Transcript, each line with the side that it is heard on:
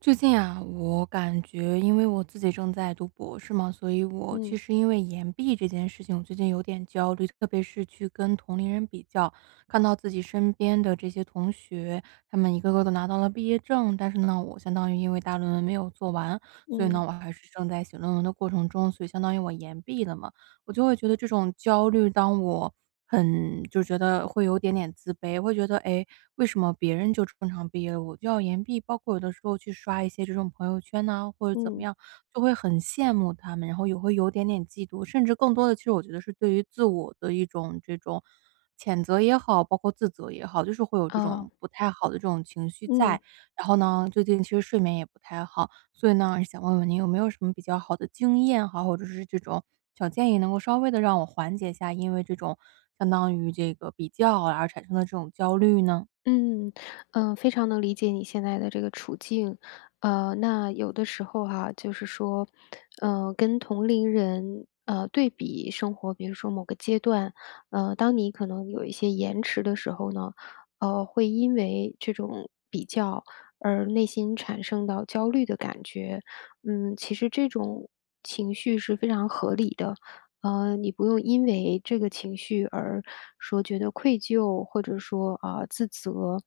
right: 最近啊，我感觉因为我自己正在读博士嘛，所以我其
left: 嗯
right: 实因为延毕这件事情，我最近有点焦虑，特别是去跟同龄人比较，看到自己身边的这些同学，他们一个个都拿到了毕业证，但是呢，我相当于因为大论文没有做完，所以呢，
left: 嗯
right: 我还是正在写论文的过程中，所以相当于我延毕了嘛。我就会觉得这种焦虑，当我很就觉得会有点点自卑，会觉得哎，诶为什么别人就正常毕业了，我就要延毕？包括有的时候去刷一些这种朋友圈呐、或者怎么
left: 嗯，
right: 样，就会很羡慕他们，然后也会有点点嫉妒，甚至更多的，其实我觉得是对于自我的一种这种谴责也好，包括自责也好，就是会有这
left: 啊，
right: 种不太好的这种情绪
left: 嗯
right: 在。然后呢，最近其实睡眠也不太好，所以呢，想问问您有没有什么比较好的经验哈，或者是这种小建议，能够稍微的让我缓解一下因为这种相当于这个比较啊而产生的这种焦虑呢？
left: 嗯。非常能理解你现在的这个处境。那有的时候哈，就是说，跟同龄人，对比生活，比如说某个阶段，当你可能有一些延迟的时候呢，会因为这种比较而内心产生到焦虑的感觉。其实这种情绪是非常合理的。你不用因为这个情绪而说觉得愧疚，或者说啊、自责。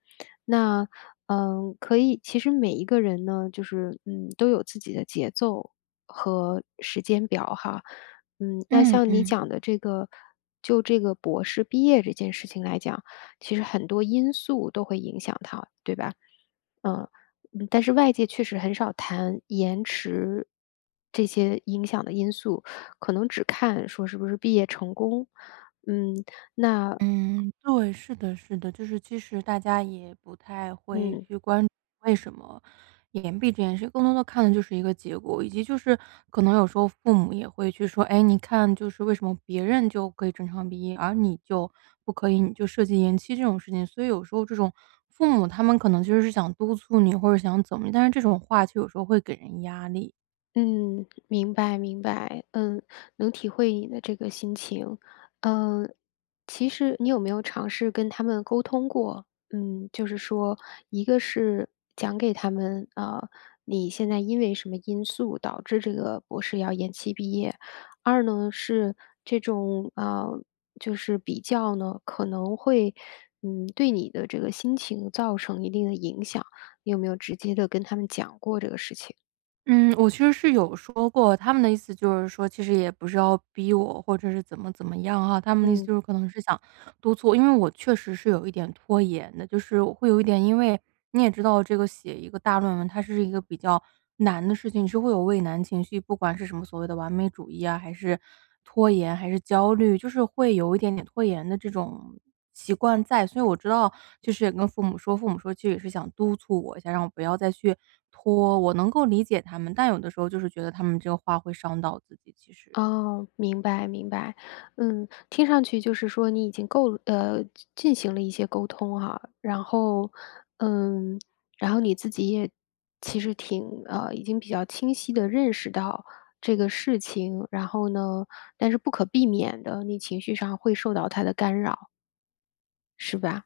left: 那可以，其实每一个人呢，就是都有自己的节奏和时间表哈。那
right: 嗯
left: 像你
right: 嗯。
left: 讲的这个，就这个博士毕业这件事情来讲，其实很多因素都会影响他，对吧？嗯，但是外界确实很少谈延迟这些影响的因素，可能只看说是不是毕业成功。嗯，那
right: 嗯，对，是的，是的，就是其实大家也不太会
left: 嗯，
right: 去关注为什么延毕这件事，更多的看的就是一个结果，以及就是可能有时候父母也会去说，哎，你看就是为什么别人就可以正常毕业，而你就不可以，你就涉及延期这种事情，所以有时候这种父母他们可能就是想督促你或者想怎么，但是这种话就有时候会给人压力。
left: 嗯，明白明白，能体会你的这个心情。嗯，其实你有没有尝试跟他们沟通过？就是说，一个是讲给他们，你现在因为什么因素导致这个博士要延期毕业；二呢是这种就是比较呢，可能会，对你的这个心情造成一定的影响。你有没有直接的跟他们讲过这个事情？
right: 嗯，我其实是有说过，他们的意思就是说，其实也不是要逼我，或者是怎么怎么样哈，他们的意思
left: 嗯。
right: 就是可能是想督促，因为我确实是有一点拖延的，就是我会有一点因为你也知道这个写一个大论文，它是一个比较难的事情，你是会有畏难情绪，不管是什么所谓的完美主义啊，还是拖延，还是焦虑，就是会有一点点拖延的这种习惯在，所以我知道，就是也跟父母说，父母说其实也是想督促我一下，让我不要再去拖，我能够理解他们，但有的时候就是觉得他们这个话会伤到自己，其实。
left: 哦，明白明白。听上去就是说你已经够进行了一些沟通哈，嗯，然后你自己也其实挺已经比较清晰的认识到这个事情，然后呢，但是不可避免的你情绪上会受到他的干扰，是吧？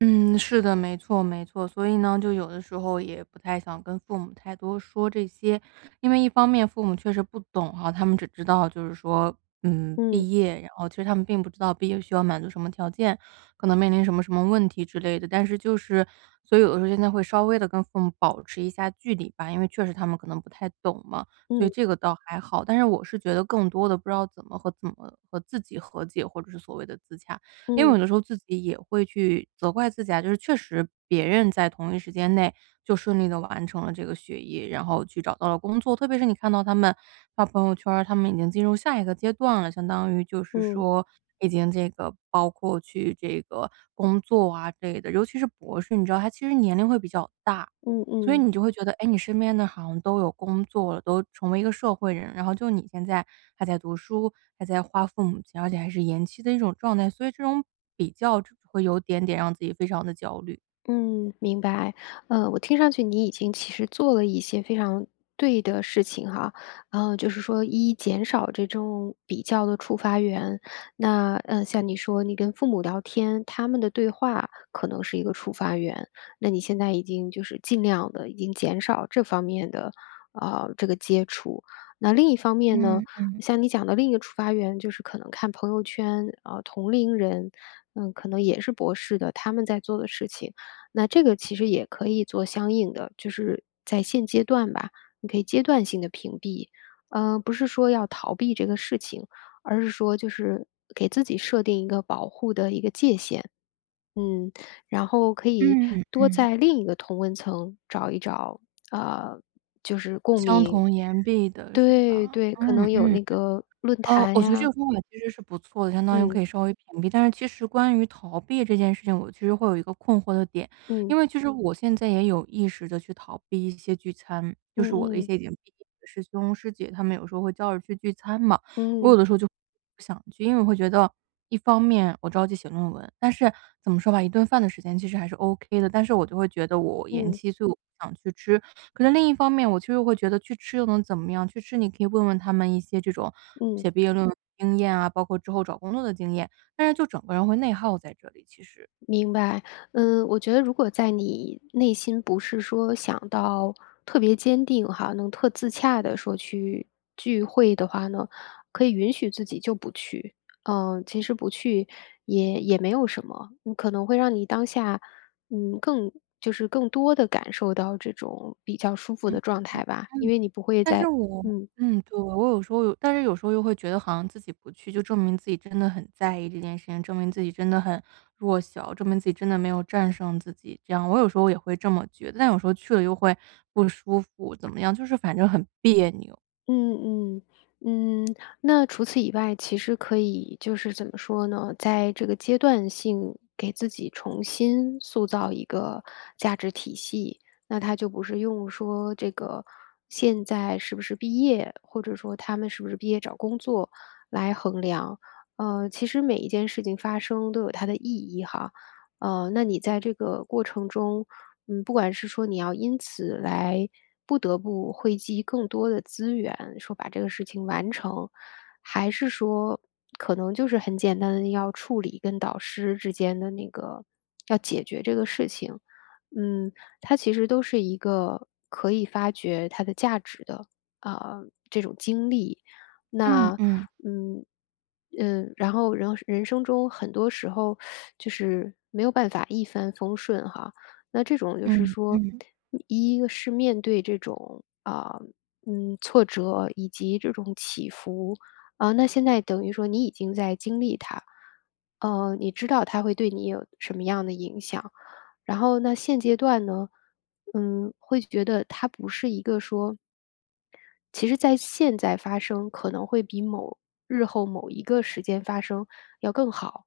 right: 嗯，是的，没错没错。所以呢，就有的时候也不太想跟父母太多说这些，因为一方面父母确实不懂哈，他们只知道就是说，嗯，
left: 嗯，
right: 毕业，然后其实他们并不知道毕业需要满足什么条件，可能面临什么什么问题之类的。但是就是，所以有的时候现在会稍微的跟父母保持一下距离吧，因为确实他们可能不太懂嘛，所以
left: 嗯，
right: 这个倒还好。但是我是觉得更多的不知道怎么和自己和解，或者是所谓的自洽。因为
left: 嗯，
right: 有的时候自己也会去责怪自己啊，就是确实别人在同一时间内就顺利的完成了这个学业，然后去找到了工作。特别是你看到他们发朋友圈儿他们已经进入下一个阶段了，相当于就是
left: 嗯，
right: 说已经这个包括去这个工作啊之类的，尤其是博士，你知道他其实年龄会比较大。
left: 嗯嗯
right: 所以
left: 嗯。
right: 你就会觉得，哎，你身边的好像都有工作了，都成为一个社会人，然后就你现在还在读书，还在花父母钱，而且还是延期的一种状态，所以这种比较就会有点点让自己非常的焦虑。
left: 嗯，明白。我听上去你已经其实做了一些非常对的事情哈，就是说一减少这种比较的触发源。那像你说你跟父母聊天，他们的对话可能是一个触发源，那你现在已经就是尽量的已经减少这方面的这个接触。那另一方面呢，
right: 嗯，
left: 像你讲的另一个触发源就是可能看朋友圈，同龄人，可能也是博士的，他们在做的事情。那这个其实也可以做相应的，就是在现阶段吧，你可以阶段性的屏蔽。不是说要逃避这个事情，而是说就是给自己设定一个保护的一个界限。嗯，然后可以
right: 嗯
left: 多
right: 嗯。
left: 在另一个同温层找一找，呃，就是共
right: 相
left: 鸣。
right: 同言毕的是
left: 对
right: 吧？
left: 对，可
right: 嗯
left: 能有
right: 嗯。
left: 那个论坛
right: 我觉得这个
left: 呀，
right: 方法其实是不错的，相当于可
left: 嗯，
right: 以稍微屏蔽。但是其实关于逃避这件事情，我其实会有一个困惑的点，
left: 嗯，
right: 因为其实我现在也有意识的去逃避一些聚餐，
left: 嗯
right: 就是我的一
left: 嗯，
right: 些已经毕业的师兄师姐，他们有时候会叫着去聚餐嘛，我有
left: 嗯，
right: 的时候就不想去，因为我会觉得一方面我着急写论文，但是怎么说吧，一顿饭的时间其实还是 OK 的，但是我就会觉得我延
left: 嗯，
right: 期，所以我不想去吃。可是另一方面，我就又会觉得去吃又能怎么样？去吃你可以问问他们一些这种
left: 嗯。
right: 写毕业论文的经验啊，包括之后找工作的经验，但是就整个人会内耗在这里，其实。
left: 明白。我觉得如果在你内心不是说想到特别坚定哈，能特自洽的说去聚会的话呢，可以允许自己就不去。其实不去也没有什么，可能会让你当下，更就是更多的感受到这种比较舒服
right: 嗯，
left: 的状态吧，因
right: 嗯。
left: 为你不会
right: 但是
left: 在
right: 我
left: 嗯。
right: 嗯，对，我有时候有但是有时候又会觉得好像自己不去，就证明自己真的很在意这件事情，证明自己真的很弱小，证明自己真的没有战胜自己，这样。我有时候也会这么觉得，但有时候去了又会不舒服，怎么样，就是反正很别扭。
left: 嗯嗯嗯，那除此以外，其实可以就是怎么说呢，在这个阶段性给自己重新塑造一个价值体系，那它就不是用说这个现在是不是毕业，或者说他们是不是毕业找工作来衡量。其实每一件事情发生都有它的意义哈。那你在这个过程中，不管是说你要因此来不得不汇集更多的资源，说把这个事情完成，还是说可能就是很简单的要处理跟导师之间的那个要解决这个事情，嗯，它其实都是一个可以发掘它的价值的啊、这种经历。
right: 嗯
left: 那
right: 嗯。
left: 嗯然后人生中很多时候就是没有办法一帆风顺哈，那这种就是
right: 嗯
left: 说，
right: 嗯。
left: 一个是面对这种啊，挫折以及这种起伏啊，那现在等于说你已经在经历它，你知道它会对你有什么样的影响。然后那现阶段呢，会觉得它不是一个说，其实在现在发生可能会比某日后某一个时间发生要更好，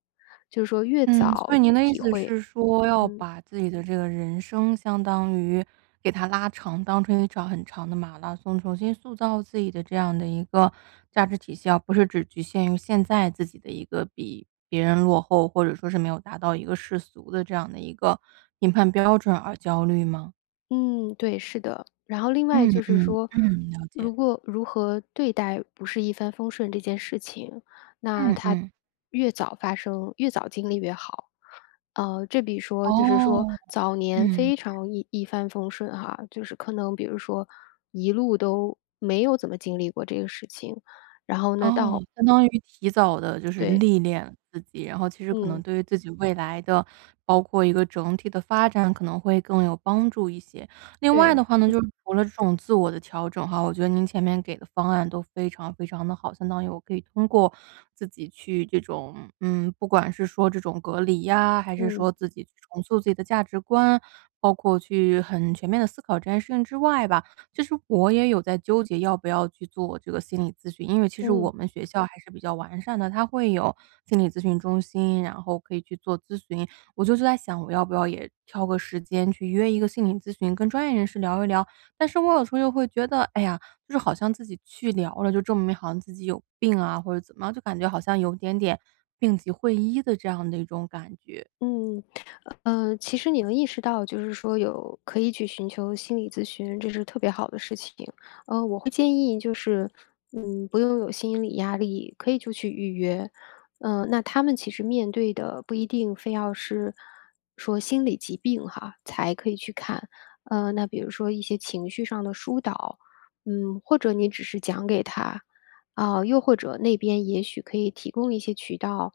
left: 就是说越
right: 嗯，所
left: 早，
right: 以您的意思是说，要
left: 嗯。
right: 把自己的这个人生相当于给它拉长，当成一场很长的马拉松，重新塑造自己的这样的一个价值体系啊，不是只局限于现在自己的一个比别人落后，或者说是没有达到一个世俗的这样的一个评判标准而焦虑吗？
left: 嗯，对，是的。然后另外
right: 嗯
left: 就是
right: 嗯
left: 说，
right: 嗯，了解。
left: 如何对待不是一帆风顺这件事情，那
right: 嗯
left: 它
right: 嗯，
left: 越早发生，越早经历越好。这比说就是说
right: 哦，
left: 早年
right: 嗯。
left: 非常一帆风顺哈，就是可能比如说一路都没有怎么经历过这个事情，然后呢
right: 哦，
left: 到
right: 相当于提早的就是
left: 对，
right: 历练自己，然后其实可能
left: 嗯，
right: 对于自己未来的，包括一个整体的发展可能会更有帮助一些。另外的
left: 对，
right: 话呢，就是除了这种自我的调整哈，我觉得您前面给的方案都非常非常的好，相当于我可以通过自己去这种嗯，不管是说这种隔离呀，还是
left: 嗯，
right: 说自己去重塑自己的价值观，包括去很全面的思考这件事情之外吧，就是我也有在纠结要不要去做这个心理咨询，因为其实我
left: 嗯。
right: 们学校还是比较完善的，它会有心理咨询中心，然后可以去做咨询。我就是在想，我要不要也挑个时间去约一个心理咨询，跟专业人士聊一聊。但是我有时候又会觉得，哎呀，就是好像自己去聊了，就证明好像自己有病啊，或者怎么样，就感觉好像有点点病急会医的这样的一种感觉。
left: 嗯，其实你能意识到，就是说有可以去寻求心理咨询，这是特别好的事情。我会建议就是，不用有心理压力，可以就去预约。那他们其实面对的不一定非要是说心理疾病哈，才可以去看。那比如说一些情绪上的疏导，或者你只是讲给他，啊，又或者那边也许可以提供一些渠道，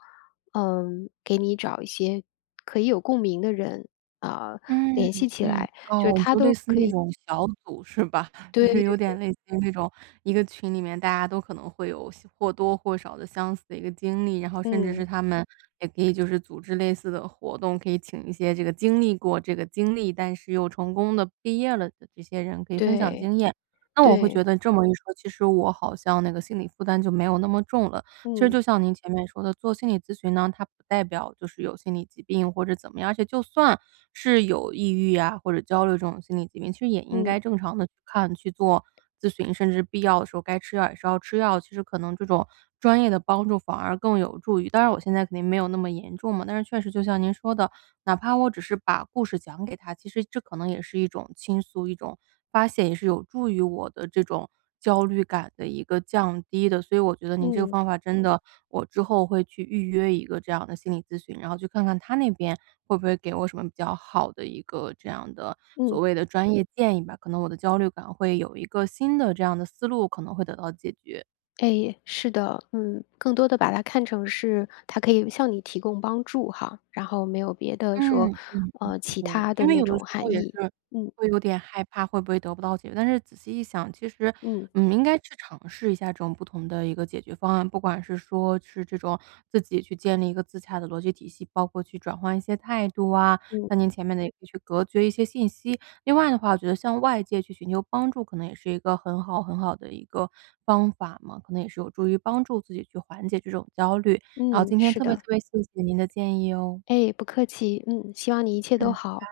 left: 给你找一些可以有共鸣的人，啊，
right: 嗯，
left: 联系起
right: 嗯，
left: 来。
right: 哦，就类似那种小组是吧？就
left: 对，
right: 是有点类似于那种一个群里面大家都可能会有些或多或少的相似的一个经历，然后甚至是
left: 嗯，
right: 他们也可以就是组织类似的活动，可以请一些这个经历过这个经历，但是又成功的毕业了的这些人可以分享
left: 对，
right: 经验。那我会觉
left: 对，
right: 得这么一说，其实我好像那个心理负担就没有那么重了。其实
left: 嗯，
right: 就像您前面说的，做心理咨询呢，它不代表就是有心理疾病或者怎么样，而且就算是有抑郁啊或者焦虑这种心理疾病，其实也应
left: 嗯，
right: 该正常的去看、去做咨询，甚至必要的时候该吃药也是要吃药。其实可能这种专业的帮助反而更有助于。当然，我现在肯定没有那么严重嘛，但是确实就像您说的，哪怕我只是把故事讲给他，其实这可能也是一种倾诉，一种发泄，也是有助于我的这种焦虑感的一个降低的。所以我觉得您这个
left: 嗯，
right: 方法真嗯的，我之后会去预约一个这样的心理咨询，然后去看看他那边会不会给我什么比较好的一个这样的所
left: 嗯，
right: 谓的专业建议吧，可能我的焦虑感会有一个新的这样的思路，可能会得到解决。
left: 哎，是的，更多的把它看成是它可以向你提供帮助哈，然后没有别的
right: 嗯，
left: 说，
right: 嗯。
left: 其
right: 对，
left: 他
right: 因
left: 的
right: 为
left: 那
right: 有的
left: 种
right: 时候
left: 含
right: 也
left: 义。
right: 是
left: 嗯，
right: 会有点害怕会不会得不到解决，但是仔细一想，其实，
left: 嗯，
right: 嗯，应该去尝试一下这种不同的一个解决方案，不管是说是这种自己去建立一个自洽的逻辑体系，包括去转换一些态度啊，
left: 嗯，
right: 像您前面的也可以去隔绝一些信息。另外的话，我觉得向外界去寻求帮助，可能也是一个很好很好的一个方法嘛，可能也是有助于帮助自己去缓解这种焦虑。然后
left: 嗯，
right: 今天
left: 是
right: 特别特
left: 的，
right: 别谢谢您的建议哦，
left: 哎，不客气，嗯，希望你一切都
right: 嗯
left: 好，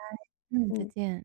right: 嗯，再
left: 嗯。
right: 见。